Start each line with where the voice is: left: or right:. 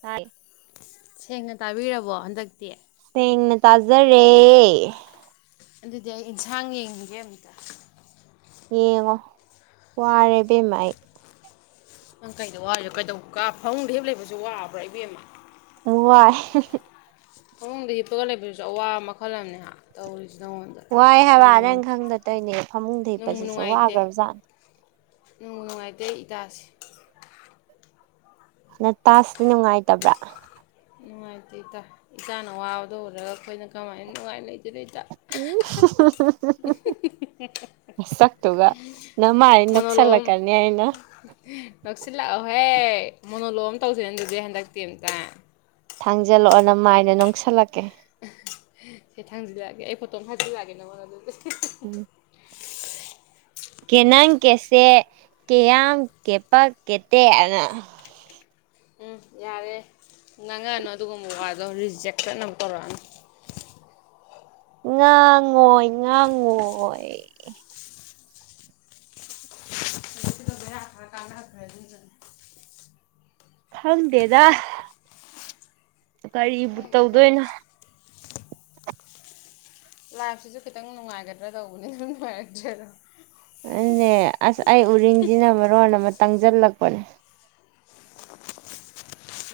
right: ꯇꯥꯏ
left: ꯁꯦꯡꯅ ꯇꯥꯕꯤꯔꯕꯣ ꯍꯟꯗꯛꯇꯤ
right: ꯁꯦꯡꯅ ꯇꯥꯖꯔꯦ
left: ꯑꯗꯨꯗꯤ ꯑꯩ ꯏꯟꯁꯥꯡ ꯌꯦꯡꯒꯤꯒꯦ ꯑꯃꯨꯛꯇ
right: ꯌꯦꯡꯉꯣ ꯋꯥꯔꯦ ꯏꯕꯦꯝꯃ ꯑꯩ
left: ꯅꯪ ꯀꯩꯗ ꯋꯥꯔꯤꯕ ꯀꯩꯗꯧ ꯀꯥ ꯐꯃꯨꯡꯗ ꯍꯤꯞꯄ ꯂꯩꯕꯁꯨ ꯋꯥꯕ꯭ꯔꯥ ꯏꯕꯦꯝꯃ
right: ꯋꯥꯏ
left: ꯐꯃꯨꯡꯗ ꯍꯤꯞꯄꯒ ꯂꯩꯕꯗꯨꯁꯨ ꯑꯋꯥꯕ ꯃꯈꯜ ꯑꯃꯅꯦ ꯍꯥ ꯇꯧꯔꯤꯁꯦ ꯅꯉꯣꯟꯗ
right: ꯋꯥꯏ ꯍꯥꯏꯕ
left: ꯅꯨꯡꯕꯨ
right: ꯅꯪ ꯈꯪꯗ ꯇꯣꯏꯅꯦ ꯐꯃꯨꯡꯗ
left: ꯅꯨꯡꯕꯨ
right: ꯍꯤꯞꯄꯁꯤꯁꯨ
left: ꯅꯨꯡꯉꯥꯏꯇꯦ
right: ꯋꯥꯈ꯭ꯔꯕꯖꯥꯠꯅꯤ
left: ꯅꯨꯡꯕꯨ ꯅꯨꯡꯉꯥꯏꯇꯦ ꯑꯩ ꯏꯇꯥꯁꯦ
right: ꯅꯇꯥꯁꯤ ꯅꯨꯡꯉꯥꯏꯇꯕ꯭ꯔꯥ
left: ꯅꯨꯡꯉꯥꯏꯇꯦ ꯏꯇꯥ ꯏꯇꯥꯅ ꯋꯥꯕꯗꯣ ꯎꯔꯒ ꯑꯩꯈꯣꯏꯅ ꯀꯃꯥꯏꯅ ꯅꯨꯡꯉꯥꯏꯅ ꯂꯩꯗꯣꯏꯅꯣ ꯏꯇꯥ
right: ꯅꯁꯛꯇꯨꯒ ꯅꯃꯥꯥꯏꯗ ꯅꯣꯛꯁꯜꯂꯛꯀꯅꯤ ꯅꯦ ꯑꯩꯅ
left: ꯅꯣꯛꯁꯜꯂꯛꯑꯣꯍꯦ ꯃꯣꯅꯣꯂꯣꯛ ꯑꯃ ꯇꯧꯁꯤꯅ ꯑꯗꯨꯗꯤ ꯍꯟꯗꯛꯇꯤ ꯑꯝꯇ
right: ꯊꯥꯡꯖꯜꯂꯛꯑꯣ ꯅꯃꯥꯏꯗꯣ ꯅꯣꯛꯁꯜꯂꯛꯀꯦ
left: ꯁꯦ ꯊꯥꯡꯖꯜꯂꯛꯑꯒꯦ ꯑꯩ ꯐꯣꯇꯣ ꯑꯃ ꯊꯥꯖꯤꯟꯂꯛꯑꯒꯦ ꯅꯪꯉꯣꯟꯗ ꯑꯗꯨꯗꯤ
right: ꯎꯝ ꯀꯦ ꯅꯪ ꯀꯦꯁꯦ ꯀꯦꯌꯥꯝ ꯀꯦꯄꯛ ꯀꯦꯇꯦ ꯍꯥꯏꯅ
left: ꯎꯝ ꯌꯥꯔꯦ ꯉꯥꯡꯉꯛꯑꯅꯨ ꯑꯗꯨꯒꯨꯝꯕ ꯋꯥꯗꯣ ꯔꯤꯖꯦꯛ ꯆꯠꯅꯕ ꯇꯧꯔꯛꯑꯅꯨ
right: ꯉꯥꯡꯉꯣꯏ ꯉꯥꯡꯉꯣꯏ
left: [inaudible]
right: ꯈꯪꯗꯦꯗ ꯀꯔꯤꯕꯨ
left: ꯈꯪꯗꯦ
right: ꯇꯧꯗꯣꯏꯅꯣ
left: ꯇꯧꯔꯤꯁꯦ ꯂꯥꯏꯐꯁꯤꯁꯨ ꯈꯤꯇꯪ ꯅꯨꯡꯉꯥꯏꯒꯗ꯭ꯔꯥ ꯇꯧꯕꯅꯤ ꯑꯗꯨꯝ ꯅꯨꯡꯉꯥꯏꯔꯛꯇ꯭ꯔꯦ ꯑꯗꯣ
right: ꯑꯗꯨꯅꯦ ꯑꯁ ꯑꯩ ꯎꯔꯤꯡꯖꯤꯅ ꯃꯔꯣꯟꯑꯃ ꯇꯪꯖꯜꯂꯛꯄꯅꯦ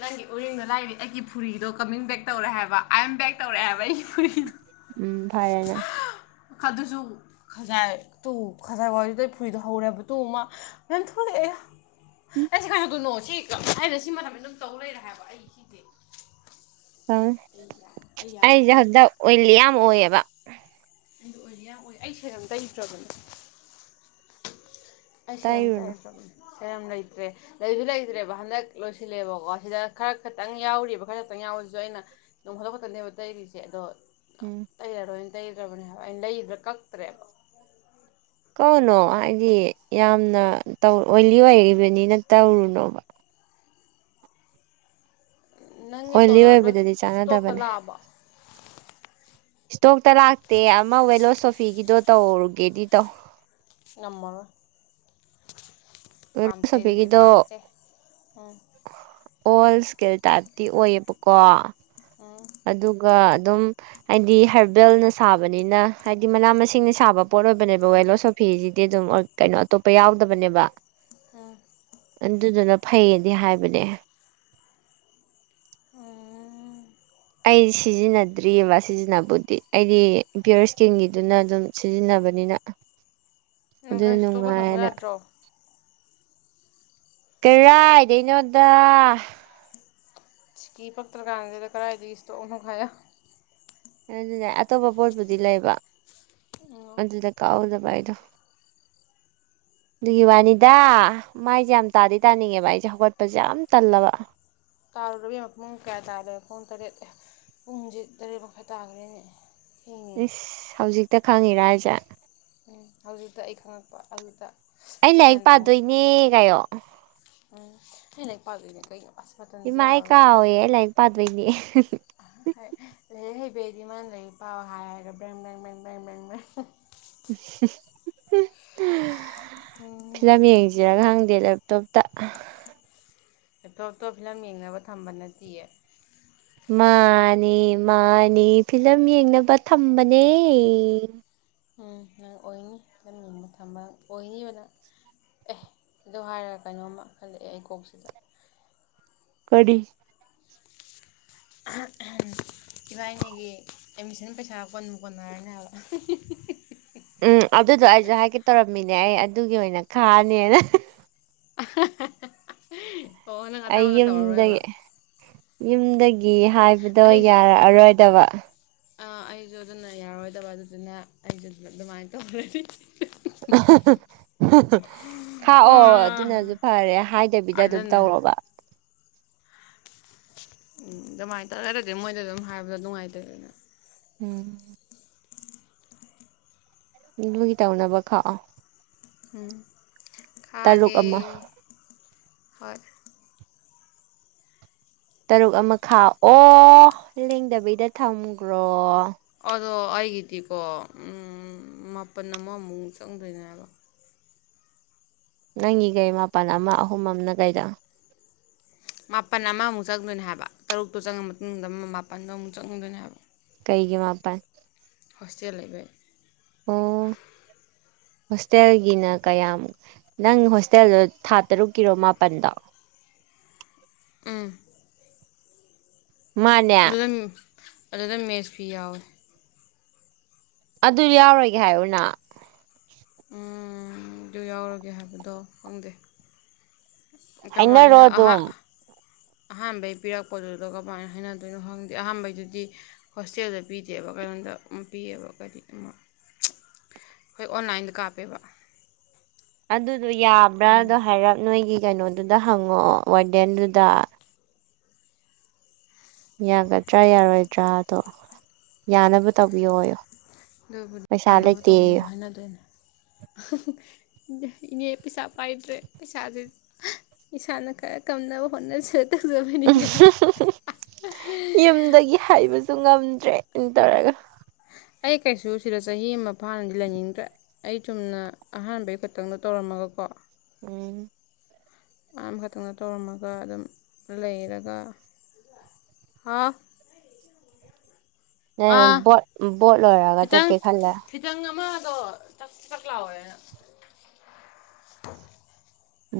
left: ꯅꯪꯒꯤ ꯎꯔꯤꯡꯗꯣ ꯂꯥꯏꯔꯤ ꯑꯩꯒꯤ ꯐꯨꯔꯤꯗꯣ ꯀꯃꯤꯡ ꯕꯦꯛ ꯇꯧꯔꯦ ꯍꯥꯏꯕ ꯑꯥꯏ ꯑꯦꯝ ꯕꯦꯛ ꯇꯧꯔꯛꯑꯦ ꯍꯥꯏꯕ ꯑꯩꯒꯤ ꯐꯨꯔꯤꯗꯣ
right: ꯎꯝ ꯐꯔꯦꯅ
left: ꯑ ꯑꯗꯨꯁꯨ ꯈꯖꯥꯏ ꯇꯨ ꯈꯖꯥꯏ ꯋꯥꯏꯗꯨꯗꯩ ꯐꯨꯔꯤꯗꯣ ꯍꯧꯔꯦꯕ ꯇꯨ ꯃꯥ ꯃꯌꯥꯝ ꯊꯣꯛꯂꯛꯑꯦ ꯑꯌꯥ
right: ꯎꯝ
left: ꯑꯩꯁꯦ ꯀꯥꯃꯥꯏꯇꯧꯗꯣꯏꯅꯣ ꯁꯤ ꯑꯩꯅ ꯁꯤ ꯃꯇꯝꯁꯤ ꯑꯗꯨꯝ ꯇꯧ ꯂꯩꯔꯦ ꯍꯥꯏꯕ ꯑꯩ ꯁꯤꯁꯦ
right: ꯑꯣ
left: ꯑꯩ ꯌꯥ ꯑꯩ ꯌꯥꯗꯦ
right: ꯑꯩꯁꯨ ꯍꯟꯗꯛ ꯑꯣꯏꯜꯂꯤ ꯌꯥꯝ ꯑꯣꯏꯌꯦꯕ
left: ꯑꯩꯁꯨ ꯑꯣꯏꯜꯂꯤ ꯌꯥꯝ ꯑꯣꯏ ꯑꯩ ꯁꯦꯔꯝ ꯇ꯭ꯩꯗꯔꯕꯅꯦ ꯑꯩ ꯁꯦꯔꯝ
right: ꯇꯩꯔꯨꯅꯨ
left: ꯇꯩꯗꯔꯕꯅꯦ ꯁꯦꯔꯝ ꯂꯩꯇ꯭ꯔꯦ ꯂꯩꯁꯨ ꯂꯩꯇ꯭ꯔꯦꯕ ꯍꯟꯗꯛ ꯂꯣꯏꯁꯤꯜꯂꯦꯕꯀꯣ ꯁꯤꯗ ꯈꯔ ꯈꯛꯇꯪ ꯌꯥꯎꯔꯤꯕ ꯈꯔ ꯈꯛꯇꯪ ꯌꯥꯎꯕꯁꯤꯁꯨ ꯑꯩꯅ ꯅꯣꯡꯐꯥꯗꯣꯛ ꯈꯛꯇꯅꯦꯕ ꯇꯩꯔꯤꯁꯦ ꯑꯗꯣ
right: ꯎꯝ
left: ꯇꯩꯔꯔꯣꯏꯅ ꯇꯩꯗ꯭ꯔꯕꯅꯦꯕ ꯑꯩ ꯂꯩꯗ꯭ꯔꯦ ꯀꯛꯇ꯭ꯔꯦꯕ
right: ꯀꯛꯎꯅꯣ ꯍꯥꯏꯗꯤ ꯌꯥꯝꯅ ꯇꯧ ꯑꯣꯏꯜꯂꯤ ꯑꯣꯏꯔꯤꯕꯅꯤꯅ ꯇꯧꯔꯨꯅꯣ
left: ꯅꯪꯒꯤ
right: ꯑꯣꯏꯂꯤ
left: ꯇꯣꯅꯔꯗꯣ
right: ꯑꯣꯏꯕꯗꯗꯤ
left: ꯏꯁꯇꯣꯛꯇ
right: ꯆꯥꯟꯅꯗꯕꯅꯦ
left: ꯂꯥꯛꯑꯕꯣ
right: ꯏꯁꯇꯣꯛꯇ ꯂꯥꯛꯇꯦ ꯑꯃ ꯋꯦꯂꯣꯁꯣꯐꯤꯒꯤꯗꯣ ꯇꯧꯒꯦꯗꯤ ꯇꯧ
left: ꯉꯝꯃꯔꯣꯏ
right: ꯋꯦꯂꯣ
left: ꯄꯥꯝꯇꯦ ꯑꯗꯨꯗꯤ
right: ꯁꯣꯐꯤꯒꯤꯗꯣ
left: ꯄꯥꯝꯇꯦ ꯎꯝ
right: ꯑꯣꯜ ꯏꯁꯀꯤꯜ ꯇꯥꯏꯞꯇꯤ ꯑꯣꯏꯌꯦꯕꯀꯣ
left: ꯑ
right: ꯑꯗꯨꯒ ꯑꯗꯨꯝ ꯍꯥꯏꯗꯤ ꯍꯔꯕꯦꯜꯅ ꯁꯥꯕꯅꯤꯅ ꯍꯥꯏꯗꯤ ꯃꯅꯥ ꯃꯁꯤꯡꯅ ꯁꯥꯕ ꯄꯣꯠ ꯑꯣꯏꯕꯅꯦꯕ ꯋꯦꯂꯣꯁꯣꯐꯤꯁꯤꯗꯤ ꯑꯗꯨꯝ ꯀꯩꯅꯣ ꯑꯇꯣꯞꯄ ꯌꯥꯎꯗꯕꯅꯦꯕ
left: ꯑ
right: ꯑꯗꯨꯗꯨꯅ ꯐꯩꯌꯦꯗꯤ ꯍꯥꯏꯕꯅꯦ
left: ꯎꯝ
right: ꯑꯩ ꯁꯤꯖꯤꯟꯅꯗ꯭ꯔꯤꯑꯕ ꯁꯤꯖꯤꯟꯅꯕꯨꯗꯤ ꯑꯩꯗꯤ ꯄꯤꯌꯣꯔ ꯏꯁꯀꯤꯟꯒꯤꯗꯨꯅ ꯑꯗꯨꯝ ꯁꯤꯖꯤꯟꯅꯕꯅꯤꯅ
left: ꯅꯪ
right: ꯑꯗꯨ
left: ꯈꯔ ꯏꯁꯇꯣꯛꯀ ꯊꯝꯃꯨ
right: ꯅꯨꯡꯉꯥꯏꯅ
left: ꯌꯥꯗ꯭ꯔꯣ
right: ꯀꯔꯥꯏꯗꯩꯅꯣꯗ
left: ꯁꯤꯛꯀꯤ ꯄꯛꯇ꯭ꯔꯀꯥꯟꯁꯤꯗ ꯀꯗꯥꯏꯗꯒꯤ ꯏꯁꯇꯣꯛꯅꯣ ꯍꯥꯏꯌꯣ
right: ꯑꯗꯨꯅꯦ ꯑꯇꯣꯞꯄ ꯄꯣꯠꯄꯨꯗꯤ ꯂꯩꯕ
left: ꯎꯝ
right: ꯑꯗꯨꯗ ꯀꯛꯍꯧꯗꯕ ꯑꯩꯗꯣ ꯑꯗꯨꯒꯤ ꯋꯥꯅꯤꯗ ꯃꯥꯏꯁꯦ ꯌꯥꯝ ꯇꯥꯗꯤ ꯇꯥꯅꯤꯡꯉꯦꯕ ꯑꯩꯁꯦ ꯍꯧꯒꯠꯄꯁꯦ ꯌꯥꯝ ꯇꯜꯂꯕ
left: ꯇꯥꯔꯨꯔꯣ ꯏꯕꯦꯝꯃ ꯄꯨꯡ ꯀꯌꯥ ꯇꯥꯔꯦ ꯄꯨꯡ ꯇꯔꯦꯠ ꯑꯦ ꯄꯨꯡꯖꯦ ꯇꯔꯦꯠ ꯃꯈꯥꯏ ꯇꯥꯈ꯭ꯔꯦꯅꯦ ꯊꯦꯡꯉꯦ
right: ꯏꯁ ꯍꯧꯖꯤꯛꯇ ꯈꯪꯉꯤꯔ ꯍꯥꯏꯁꯦ
left: ꯎꯝ ꯍꯧꯖꯤꯛꯇ ꯑꯩ ꯈꯪꯉꯛꯄ ꯑꯗꯨꯗ
right: ꯑꯩ ꯂꯥꯏꯔꯤꯛ ꯄꯥꯗꯣꯏꯅꯦ ꯀꯥꯏꯌꯣ
left: ꯥꯎꯝ ꯑꯩ ꯂꯥꯏꯔꯤꯛ ꯄꯥꯗꯣꯏꯅꯦ ꯀꯩꯅꯣ ꯑꯁ ꯃꯇꯝꯁꯦ
right: ꯏꯃꯥ ꯑꯩ
left: ꯌꯥꯔꯔꯣꯏ
right: ꯀꯥꯎꯋꯦ ꯑꯩ ꯂꯥꯏꯔꯤꯛ ꯄꯥꯗꯣꯏꯅꯦ
left: [unintelligible]
right: [unintelligible]
left: ꯎꯝ
right: ꯐꯤꯂꯝ ꯌꯦꯡꯖꯤꯔ ꯈꯪꯗꯦ ꯂꯦꯞꯇꯣꯞꯇ
left: ꯂꯦꯞꯇꯣꯞꯇꯣ ꯐꯤꯂꯝ ꯌꯦꯡꯅꯕ ꯊꯝꯕ ꯅꯠꯇꯤꯌꯦ
right: ꯃꯥꯅꯦ ꯃꯥꯅꯤ ꯐꯤꯂꯝ ꯌꯦꯡꯅꯕ ꯊꯝꯕꯅꯦ
left: ꯎꯝ ꯅꯪ ꯑꯣꯏꯅꯤ [unintelligible] ꯊꯝꯕ ꯑꯣꯏꯅꯤꯕ ꯅꯪ ꯑꯦ ꯑꯗꯨ ꯍꯥꯏꯔꯒ ꯀꯩꯅꯣꯝꯃ ꯈꯜꯂꯛꯑꯦ ꯑꯩ ꯀꯣꯛꯁꯤꯗ
right: ꯀꯔꯤ
left: ꯏꯕꯅꯤꯒꯤ ꯑꯦꯠꯃꯤꯁꯟ ꯄꯩꯁꯥ ꯀꯣꯟꯕꯨ ꯀꯣꯟꯅꯔꯅꯤ ꯍꯥꯏꯕ
right: ꯎꯝ ꯑꯗꯨꯗꯣ ꯑꯩꯖꯨ ꯍꯥꯏꯒꯦ ꯇꯧꯔꯝꯃꯤꯅꯦ ꯑꯩ ꯑꯗꯨꯒꯤ ꯑꯣꯏꯅ ꯈꯥꯑꯅꯦꯅ
left: ꯑꯣ ꯅꯪ
right: ꯑꯩ
left: [unintelligible] ꯇꯧꯔꯔꯣꯏꯕ
right: ꯌꯨꯝꯗꯒꯤ ꯌꯨꯝꯗꯒꯤ ꯍꯥꯏꯕꯗꯣ
left: ꯑꯩꯁꯨ
right: ꯌꯥꯔꯛꯑꯔꯣꯏꯗꯕ
left: ꯑꯥ ꯑꯩꯖꯨ ꯑꯗꯨꯅ ꯌꯥꯔꯣꯏꯗꯕ ꯑꯗꯨꯗꯨꯅ ꯑꯩꯖꯨ ꯑꯗꯨꯃꯥꯏ ꯇꯧꯔꯗꯤ
right: [unintelligible] ꯈꯥꯛꯑꯣ
left: ꯑꯣ
right: ꯑꯗꯨꯅꯖꯨ ꯐꯔꯦ ꯍꯥꯏꯗꯕꯤꯗ ꯑꯗꯨꯝ
left: ꯑꯗꯨꯅ
right: ꯇꯧꯔꯣꯕ
left: ꯎꯝ ꯑꯗꯨꯃꯥꯏꯅ [unintelligible] ꯃꯣꯏꯗ ꯑꯗꯨꯝ ꯍꯥꯏꯕꯗꯣ ꯅꯨꯡꯉꯥꯏꯇꯦꯗꯅ
right: ꯎꯝ ꯗꯨꯒꯤ ꯇꯧꯅꯕ ꯈꯥꯛꯑꯣ
left: ꯎꯝ
right: ꯇꯔꯨꯛ
left: ꯈꯥꯑꯒꯦ
right: ꯑꯃ
left: ꯍꯣꯏ
right: ꯇꯔꯨꯛ ꯑꯃ ꯈꯥꯛꯑꯣ ꯂꯦꯡꯗꯕꯤꯗ ꯊꯝꯒ꯭ꯔꯣ
left: ꯑꯗꯣ ꯑꯩꯒꯤꯗꯤꯀꯣ ꯎꯝ ꯃꯥꯄꯝ ꯑꯃꯃꯨꯛ ꯆꯪꯗꯣꯏꯅꯦ ꯍꯥꯏꯕ
right: ꯅꯪꯒꯤ ꯀꯩ ꯃꯥꯄꯜ ꯑꯃ ꯑꯍꯨꯝ ꯑꯃꯅ ꯀꯩꯗ
left: ꯃꯥꯄꯟ ꯑꯃꯃꯨꯛ ꯆꯪꯗꯣꯏꯅꯦ ꯍꯥꯏꯕ ꯇꯔꯨꯛꯇꯣ ꯆꯪꯉ ꯃꯇꯨꯡꯗ ꯃ ꯃꯥꯄꯟꯗꯣ ꯑꯃꯨꯛ ꯆꯪꯉꯗꯣꯏꯅꯦ ꯍꯥꯏꯕ
right: ꯀꯩꯒꯤ ꯃꯥꯥꯄꯟ
left: ꯍꯣꯁꯇꯦꯜ ꯂꯩꯕꯩ
right: ꯑꯣ ꯍꯣꯁꯇꯦꯜꯒꯤꯅ ꯀꯌꯥꯝ ꯅꯪ ꯍꯣꯁꯇꯦꯜꯗꯣ ꯊꯥ ꯇꯔꯨꯛꯀꯤꯔꯣ ꯃꯥꯄꯟꯗꯣ
left: ꯎꯝ
right: ꯃꯥꯅꯦ
left: [unintelligible] ꯑꯗꯨꯗ ꯃꯦꯖ ꯐꯤ ꯌꯥꯎꯋꯦ
right: ꯑꯗꯨ ꯌꯥꯎꯔꯣꯏꯒꯦ ꯍꯥꯏꯌꯣꯅ
left: ꯎꯝ ꯗꯨ ꯌꯥꯎꯔꯒꯦ ꯍꯥꯏꯕꯗꯣ ꯈꯪꯗꯦ
right: ꯍꯥꯏꯅꯔꯣ
left: ꯀꯃꯥꯏꯅ ꯑꯍꯥ
right: ꯑꯗꯨꯝ
left: ꯑꯍꯥꯟꯕꯩ ꯄꯤꯔꯛꯄꯗꯨꯗ ꯀꯃꯥꯏꯟꯅ ꯍꯥꯏꯅꯗꯣꯏꯅꯣ ꯈꯪꯗꯦ ꯑꯍꯥꯟꯕꯩꯗꯨꯗꯤ ꯍꯣꯁꯇꯦꯜꯗ ꯄꯤꯗꯦꯕ ꯀꯩꯅꯣꯝꯗ ꯎꯝ ꯄꯤꯌꯦꯕ ꯀꯔꯤ ꯑꯃ ꯈꯣꯏ ꯑꯣꯟꯂꯥꯏꯟꯗ ꯀꯥꯞꯄꯦꯕ
right: ꯑꯗꯨꯗꯣ
left: ꯎꯝ
right: ꯌꯥꯕ꯭ꯔꯥꯗꯣ ꯍꯥꯏꯔꯞ ꯅꯣꯏꯒꯤ ꯀꯩꯅꯣꯗꯨꯗ ꯍꯪꯉꯣ ꯋꯥꯔꯗꯦꯟꯗꯨꯗ ꯌꯥꯒꯗ꯭ꯔꯥ ꯌꯥꯔꯣꯏꯗ꯭ꯔꯥꯗꯣ ꯌꯥꯅꯕ ꯇꯧꯕꯤꯌꯣꯌꯨ
left: ꯑꯗꯨꯕꯨꯗꯤ ꯌꯥꯅꯕ ꯇꯧꯅꯕ ꯍꯥꯏꯅꯗꯣꯏꯅꯦ ꯈꯪꯗꯦ ꯏꯅꯦ ꯄꯩꯁꯥ ꯄꯥꯏꯗ꯭ꯔꯦ ꯄꯩꯁꯥꯖꯦ ꯏꯁꯥꯅ ꯈꯔ ꯀꯝꯅꯕ ꯍꯣꯠꯅꯁ‌ꯦꯠ ꯇꯧꯗꯕꯩꯅꯤꯀꯥꯏ
right: ꯍꯥꯏꯕꯖꯨ ꯉꯝꯗ꯭ꯔꯦ ꯑꯗꯨꯝ ꯇꯧꯔꯒ
left: ꯑꯩ ꯀꯩꯁꯨ ꯁꯤꯗ ꯆꯍꯤ ꯑꯃ ꯐꯥꯅꯗꯤ ꯂꯩꯅꯤꯡꯗ꯭ꯔꯦ ꯑꯩ ꯆꯨꯝꯅ ꯑꯍꯥꯟꯕꯩ ꯈꯛꯇꯪꯗꯣ ꯇꯧꯔꯝꯃꯒꯀꯣ
right: ꯎꯝ
left: ꯑꯝꯃꯈꯛꯇꯪꯅ ꯇꯧꯔꯝꯃꯒ ꯑꯗꯨꯝ ꯂꯩꯔꯒ ꯍꯥꯥꯎ
right: ꯅ‌ꯦꯝ
left: ꯑꯥ
right: ꯕꫭꯠ ꯕꫭꯠ ꯂꫭꯏꯔꯒ
left: ꯈꯤꯇꯪ
right: ꯆꯠꯀꯦ ꯈꯜꯂꯦ
left: ꯈꯤꯇꯪ ꯑꯃꯗꯣ ꯆꯛ ꯆꯛ ꯂꯥꯎꯋꯦꯅ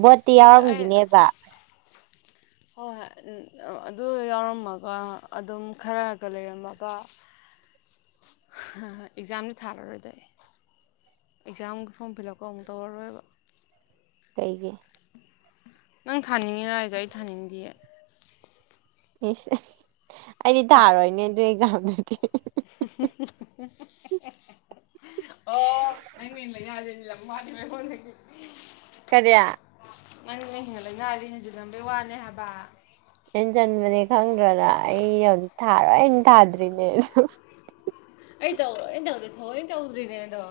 right: ꯕꯣꯠꯇꯤ
left: ꯑꯗꯨ ꯑꯩ
right: ꯌꯥꯎꯔꯝꯈꯤꯅꯦꯕ [inaudible]
left: ꯍꯣꯏ ꯑꯗꯨ ꯌꯥꯎꯔꯝꯃꯒ ꯑꯗꯨꯝ ꯈꯔꯒ ꯂꯩꯔꯝꯃꯒ
right: [inaudible]
left: ꯑꯦꯛꯖꯥꯝꯗꯤ ꯊꯥꯔꯔꯣꯏꯗ ꯑꯩ꯫ ꯑꯦꯛꯖꯥꯝꯒ ꯐꯣꯔꯝ ꯐꯤꯂꯕꯀ ꯑꯃꯨꯛꯀ ꯇꯧꯔꯔꯣꯏꯕ꯫
right: ꯀꯩꯒꯤ꯫
left: ꯅꯪ ꯊꯥꯅꯤꯡꯉꯤꯔꯣ ꯍꯥꯏꯖꯦ ꯑꯩ ꯊꯥꯅꯤꯡꯗꯤꯌꯦ꯫
right: ꯏꯁ ꯑꯩꯗꯤ ꯊꯥꯔꯣꯏꯅꯦ ꯑꯗꯨꯏ ꯑꯦꯛꯖꯥꯝꯗꯨꯗꯤ꯫
left: [unintelligible] ꯑꯣ ꯅꯪ [unintelligible] ꯃꯤꯉꯣꯟꯗꯒꯤ꯫
right: ꯀꯔꯤꯌꯥ
left: ꯅꯪꯅ ꯍꯦꯟꯅꯂꯩꯅꯥꯗꯤ ꯍꯟꯖꯜꯂꯝꯕꯩ ꯋꯥꯅꯦ ꯍꯥꯏꯕ꯫
right: ꯍꯦꯟꯖꯟꯕꯅꯦ ꯈꯪꯗ꯭ꯔꯣ ꯅꯪ ꯑꯩ ꯍꯧꯖꯤꯛ ꯊꯥꯔꯣꯏꯅ ꯊꯥꯗ꯭ꯔꯤꯅꯦ꯫
left: ꯑꯩ ꯇꯧꯔꯣꯏꯅ ꯇꯧꯗꯔꯤꯅꯦ ꯊꯑꯣꯏ ꯇꯧꯗꯔꯤꯅꯦꯗꯣ꯫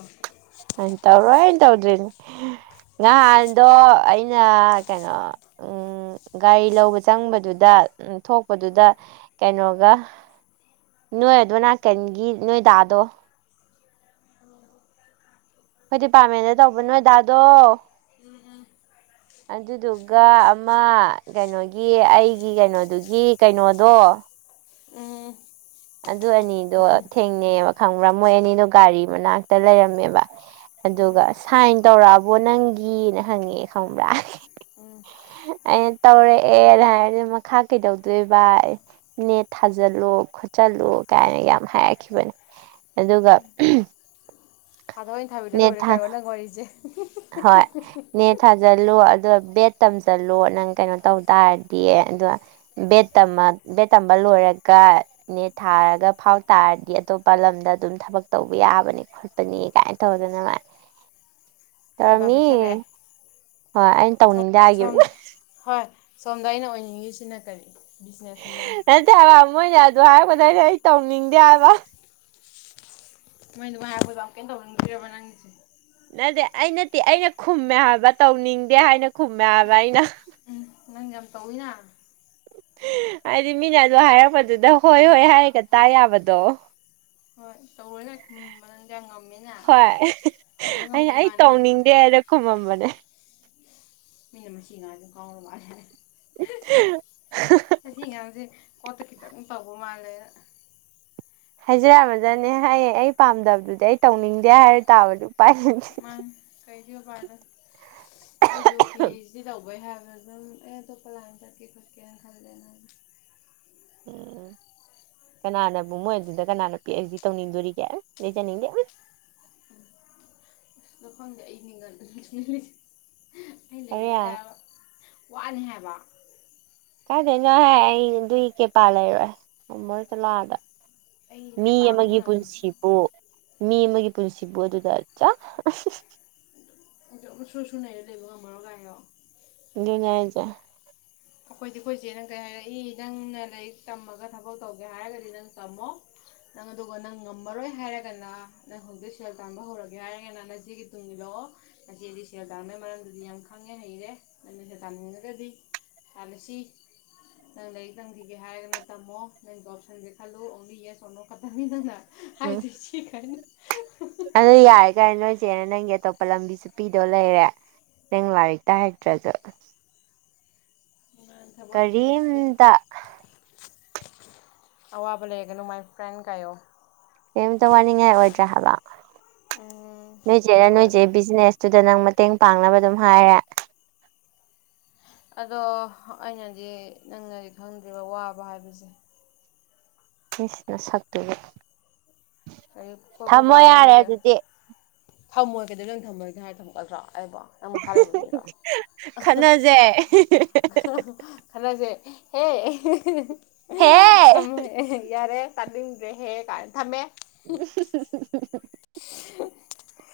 right: ꯑꯩꯅ ꯇꯧꯔꯣꯏꯅ ꯇꯧꯗ꯭ꯔꯤꯅꯤ꯫ ꯉꯍꯥꯟꯗꯣ ꯑꯩꯅ ꯀꯩꯅꯣ ꯎꯝ꯫ ꯎꯝ ꯒꯥꯔꯤ ꯂꯧꯕ ꯆꯪꯕꯗꯨꯗ ꯊꯣꯛꯄꯗꯨꯗ ꯀꯩꯅꯣꯒ ꯅꯣꯏ ꯑꯗꯣꯟ ꯅꯥꯀꯟꯒꯤ ꯅꯣꯏꯗꯥꯗꯣ꯫ ꯑꯩꯈꯣꯏ ꯗꯤꯄꯥꯔꯠꯃꯦꯟꯗ ꯇꯧꯕ ꯅꯣꯏ ꯗꯥꯗꯣ꯫
left: ꯎꯝ ꯎꯝ꯫
right: ꯑꯟ ꯑꯗꯨꯗꯨꯒ ꯑꯃ ꯀꯩꯅꯣꯒꯤ ꯑꯩꯒꯤ ꯀꯩꯅꯣꯗꯨꯒꯤ ꯀꯩꯅꯣꯗꯣ꯫
left: ꯎꯝ
right: ꯑꯗꯨ ꯑꯅꯤꯗꯣ ꯊꯦꯡꯅꯩꯑꯕ ꯈꯪꯕ꯭ꯔꯥ ꯃꯣꯏ ꯑꯅꯤꯗꯣ ꯒꯥꯔꯤ ꯃꯅꯥꯛꯇ ꯂꯩꯔꯝꯃꯦꯕ꯫ ꯑꯗꯨꯒ ꯁꯥꯏꯟ ꯇꯧꯔꯛꯑꯕꯣ ꯅꯪꯒꯤꯅ ꯍꯪꯉꯛꯑꯦ ꯈꯪꯕ꯭ꯔꯥ꯫
left: ꯎꯝ꯫
right: ꯑꯩꯅ ꯇꯧꯔꯛꯑꯦꯅ ꯍꯥꯏꯔꯦ ꯃꯈꯥ ꯀꯩꯗꯧꯗꯣꯏ ꯕ ꯑꯌꯦ꯫ ꯅꯦꯠ ꯊꯥꯖꯤꯜꯂꯨ ꯈꯣꯠꯆꯤꯜꯂꯣ ꯀꯥꯏꯅ ꯌꯥꯝ ꯍꯥꯏꯔꯛꯈꯤꯕꯅꯦ ꯑꯗꯨꯒ
left: ꯊꯥꯗꯧ ꯑꯩꯅ ꯊꯥꯕꯤꯗ꯭ꯔ
right: ꯅꯦꯠ
left: ꯂꯣꯏꯔꯦ
right: ꯊꯥ
left: ꯀꯥꯏꯌꯣ ꯅꯪ ꯋꯥꯔꯤꯖꯦ꯫
right: ꯍꯣꯏ ꯅꯦꯠ ꯊꯥꯖꯤꯜꯂꯨ ꯑꯗꯣ ꯕꯦꯗ ꯇꯝꯖꯜꯂꯣ ꯅꯪ ꯀꯩꯅꯣ ꯇꯧ ꯇꯥꯔꯗꯤ ꯑꯗꯣ ꯕꯦꯠ ꯇꯝꯃ ꯕꯦꯠ ꯇꯝꯕ ꯂꯣꯏꯔꯒ ꯅꯦꯠ ꯊꯥꯔꯒ ꯐꯥꯎ ꯇꯥꯔꯗꯤ ꯑꯇꯣꯞꯄ ꯂꯝꯗ ꯑꯗꯨꯝ ꯊꯕꯛ ꯇꯧꯕ ꯌꯥꯕꯅꯤ꯫ ꯈꯣꯠꯄꯅꯤ ꯒꯥꯏꯅ ꯇꯧꯗꯅ ꯃꯥꯥ
left: ꯑꯦꯗꯚꯥꯟꯁ ꯄꯤꯊꯔꯛꯑꯦ
right: [unintelligible] ꯍꯣꯏ ꯑꯩꯅ
left: ꯁꯣꯝ
right: ꯇꯧꯅꯤꯡꯗꯦ
left: ꯁꯣꯝ
right: ꯍꯥꯏꯒꯤꯕꯅꯤ꯫
left: ꯍꯣꯏ ꯁꯣꯝꯗ ꯑꯩꯅ ꯑꯣꯏꯅꯤꯡꯉꯤꯁꯤꯅ ꯀꯔꯤ ꯕꯤꯖꯤꯅꯦꯁꯃꯦꯟ꯫
right: ꯅꯠꯇꯦ ꯍꯥꯏꯕ ꯃꯣꯏꯅ ꯑꯗꯨ ꯍꯥꯏꯔꯛꯄꯗ ꯑꯩꯅ ꯑꯩ ꯇꯧꯅꯤꯡꯗꯦ ꯍꯥꯏꯕ꯫
left: ꯃꯣꯏ ꯑꯗꯨꯃꯥꯏ ꯍꯥꯏꯔꯛꯄꯗꯨꯗ ꯑꯃꯨꯛꯀ ꯍꯦꯟꯅ ꯇꯧꯅꯤꯡꯗꯔꯤꯔꯕ ꯅꯪꯒꯤꯖꯦ꯫
right: ꯅꯠꯇꯦ ꯑꯩꯅꯠꯇꯦ ꯑꯩꯅ ꯈꯨꯝꯃꯦ ꯍꯥꯏꯕ ꯇꯧꯅꯤꯡꯗꯦ ꯍꯥꯏꯅ ꯈꯨꯝꯃꯦ ꯍꯥꯏꯕ ꯑꯩꯅ꯫
left: ꯎꯝ ꯅꯪ ꯌꯥꯝ ꯇꯧꯋꯤꯅ꯫
right: ꯍꯥꯏꯗꯤ ꯃꯤꯅ ꯑꯗꯨ ꯍꯥꯏꯔꯛꯄꯗꯨꯗ ꯍꯣꯏ ꯍꯣꯏ ꯍꯥꯏꯔꯒ ꯇꯥ ꯌꯥꯕꯗꯣ꯫
left: ꯍꯣꯏ ꯇꯧꯔꯣꯏꯅꯦ [unintelligible] ꯅꯪꯗꯤ ꯌꯥꯝ ꯉꯝꯃꯤꯅ
right: ꯍꯣꯏ
left: ꯇꯧꯕ ꯉꯝꯕ ꯏꯃꯥꯟꯅꯕꯣꯅꯤꯅ꯫
right: ꯍꯨꯝꯃꯝꯕꯅꯦ꯫
left: ꯃꯤꯅ ꯃꯁꯤ ꯑꯉꯥꯡꯖꯦ ꯉꯥꯎꯔ ꯃꯥꯜꯂꯦ [unintelligible]
right: [unintelligible]
left: ꯃꯁꯤ ꯑꯉꯥꯡꯖꯦ ꯀꯣꯛꯇ ꯈꯤꯇꯪ ꯇꯧꯕ ꯃꯥꯜꯂꯦꯅ꯫
right: ꯍꯥꯏꯖꯔꯝꯃꯖꯅꯦ ꯍꯥꯏꯌꯦ ꯑꯩ ꯄꯥꯝꯗꯕꯗꯨꯗꯤ ꯑꯩ ꯇꯧꯅꯤꯡꯗꯦ ꯍꯥꯏꯔ ꯇꯥꯕꯗꯨ ꯎꯄꯥꯏ ꯫
left: ꯃꯥꯅꯤ ꯀꯩꯗꯤ ꯎꯄꯥꯏ ꯂꯩ꯫ ꯑꯩꯖꯨ ꯄꯤ ꯑꯩꯁ ꯗꯤ ꯇꯧꯕꯩ ꯍꯥꯏꯕꯗ ꯑꯗꯨꯝ ꯑꯩ ꯑꯇꯣꯞꯄ ꯂꯥꯏꯟ ꯆꯠꯀꯦ ꯈꫭꯠ꯫ ꯆꯠꯀꯦꯅ ꯈꯜꯂꯦꯅ
right: ꯎꯝ ꯀꯅꯥꯅꯕꯨ ꯃꯣꯏ ꯑꯗꯨꯗ ꯀꯅꯥꯅ ꯄꯤ ꯑꯩꯁ ꯗꯤ ꯇꯧꯅꯤꯡꯗꯣꯔꯤꯒꯦ ꯂꯩꯖꯅꯤꯡꯗꯦ ꯎꯝ꯫
left: ꯑꯗꯨ ꯈꯪꯗꯦ [unintelligible] ꯑꯩ ꯂꯩꯅꯤꯡꯗꯦ
right: ꯍꯥꯏꯔꯦ
left: ꯍꯥꯏꯕ꯫ ꯋꯥꯅꯤ ꯍꯥꯏꯕ
right: ꯀꯥꯏꯗꯩꯅꯣꯍꯦ ꯑꯩ ꯑꯗꯨꯏ ꯀꯦꯄꯥ ꯂꯩꯔꯣꯏ ꯉꯝꯃꯔꯣꯏ ꯆꯠꯂꯣ ꯑꯥꯗ꯫
left: ꯑꯩ
right: ꯃꯤ
left: ꯀꯦꯄꯥꯕꯨ
right: ꯑꯃꯒꯤ
left: ꯉꯝ
right: ꯄꯨꯟꯁꯤ ꯕꯨ ꯃꯤ ꯑꯃꯒꯤ ꯄꯨꯟꯁꯤꯕꯨ ꯑꯗꯨꯗ ꯑꯠꯆꯥ
left: ꯑꯗꯨꯝ ꯁ꯭ꯔꯨ ꯁ꯭ꯔꯨ ꯅꯥꯏꯔ ꯂꯩꯕ ꯉꯥꯝꯃꯔꯣ ꯀꯍꯥꯏꯌꫭ꯫
right: ꯗꯨꯅꯦ ꯍꯥꯏꯖꯦ
left: ꯑꯈꯣꯏꯗꯤ ꯑꯈꯣꯏ ꯆꯦꯅ ꯀꯔꯤ ꯍꯥꯏꯔꯛꯏ ꯅꯪꯅ ꯂꯥꯏꯔꯤꯛ ꯇꯝꯃꯒ ꯊꯕꯛ ꯇꯧꯒꯦ ꯍꯥꯏꯔꯒꯗꯤ ꯅꯪ ꯇꯥꯝꯃꯣ꯫ ꯅꯪ ꯑꯗꯨꯒ ꯅꯪ ꯉꯝꯃꯔꯣꯏ ꯍꯥꯏꯔꯒꯅ ꯅꯪ ꯍꯧꯖꯤꯛ ꯁꯦꯜ ꯇꯥꯟꯕ ꯍꯧꯔꯒꯦ ꯍꯥꯏꯔꯒꯅ ꯅꯆꯦꯒꯤ ꯇꯨꯡ ꯏꯜꯂꯛꯑꯣ꯫ ꯅꯆꯦꯗꯤ ꯁꯦꯜ ꯇꯥꯟꯕꯩ ꯃꯔꯝꯗꯗꯤ ꯌꯥꯝ ꯈꯪꯉꯦ ꯍꯩꯔꯦ ꯅꯪꯅ ꯁꯦꯜ ꯇꯥꯟꯅꯤꯡꯉꯒꯗꯤ ꯇꯥꯜꯂꯁꯤ ꯅꯪ ꯂꯥꯏꯔꯤꯛ ꯇꯝꯒꯤꯒꯦ ꯍꯥꯏꯔꯒꯅ ꯇꯝꯃꯣ ꯅꯪ ꯖꯣꯞꯁꯔꯕꯤꯁ ꯈꯜꯂꯨ ꯑꯣꯡꯂꯤ ꯌꯦꯁ ꯑꯣꯔ ꯅꯣ ꯈꯛꯇꯅꯤ ꯅꯪꯅ
right: ꯎꯝ
left: ꯍꯥꯏꯗꯨꯏꯁꯤꯀꯥꯏꯅ
right: ꯑꯗꯨ ꯌꯥꯔꯦ ꯀꯩꯅꯣ ꯅꯣꯏ ꯆꯦꯅ ꯅꯪꯒꯤ ꯑꯇꯣꯞꯄ ꯂꯝꯕꯤꯁꯨ ꯄꯤꯗꯧ ꯂꯩꯔꯦ꯫ ꯅꯪ ꯂꯥꯏꯔꯤꯛꯇ ꯍꯩꯇ꯭ꯔꯖꯨ
left: ꯅꯪ ꯊꯕꯛ ꯉꯁꯤꯅꯤ
right: ꯀꯔꯤꯝꯇ
left: ꯑꯋꯥꯕ ꯂꯩꯔꯒꯅꯨ ꯃꯥꯏ ꯐ꯭ꯔꯦꯟ ꯀꯥꯏꯌꯣ꯫
right: ꯀꯩꯝꯇ ꯋꯥꯅꯤꯡꯉꯥꯏ ꯑꯣꯏꯗ꯭ꯔꯦ ꯍꯥꯏꯕꯥ
left: ꯎꯝ
right: ꯅꯣꯏꯆꯦꯅ
left: ꯍꯣꯏ
right: ꯅꯣꯏꯆꯦ ꯕꯤꯖꯤꯅꯦꯁꯇꯨꯗ ꯅꯪ ꯃꯇꯦꯡ ꯄꯥꯡꯅꯕ ꯑꯗꯨꯝ ꯍꯥꯏꯔꯦ꯫
left: ꯑꯗꯣ ꯑꯩꯅꯗꯤ ꯅꯪꯅꯗꯤ ꯈꯪꯗ꯭ꯔꯤꯕ ꯋꯥꯕ ꯍꯥꯏꯕꯁꯦ
right: ꯏꯁ ꯅꯁꯥꯛꯇꯨꯒ
left: ꯀꯔꯤ
right: ꯊꯥꯝꯃꯣ ꯌꯥꯔꯦ ꯑꯗꯨꯗꯤ
left: ꯊꯥꯝꯃꯣꯏ ꯀꯩꯗꯧ ꯅꯪ ꯊꯝꯃꯣ ꯍꯦꯛꯇ ꯍꯥꯏꯔꯅ ꯊꯝꯒꯗ꯭ꯔꯣ ꯑꯩꯕꯣ ꯅꯪ ꯃꯈꯥ ꯂꯩꯕ ꯃꯤꯔꯣ ꯑ ꯍ꯫
right: ꯑꯦ [unintelligible]
left: ꯈ ꯍ ꯈꯟꯅꯖꯦ ꯍꯦ
right: ꯍꯦ
left: ꯑꯦꯍꯦꯍꯦꯍꯦ ꯊꯝꯃꯣ ꯍꯦ ꯍꯦ ꯌꯥꯔꯦ꯫ ꯇꯥꯅꯤꯡꯗ꯭ꯔꯦꯍꯦ ꯀꯥꯏꯅ ꯊꯥꯝꯃꯦ
right: [unintelligible]
left: [unintelligible]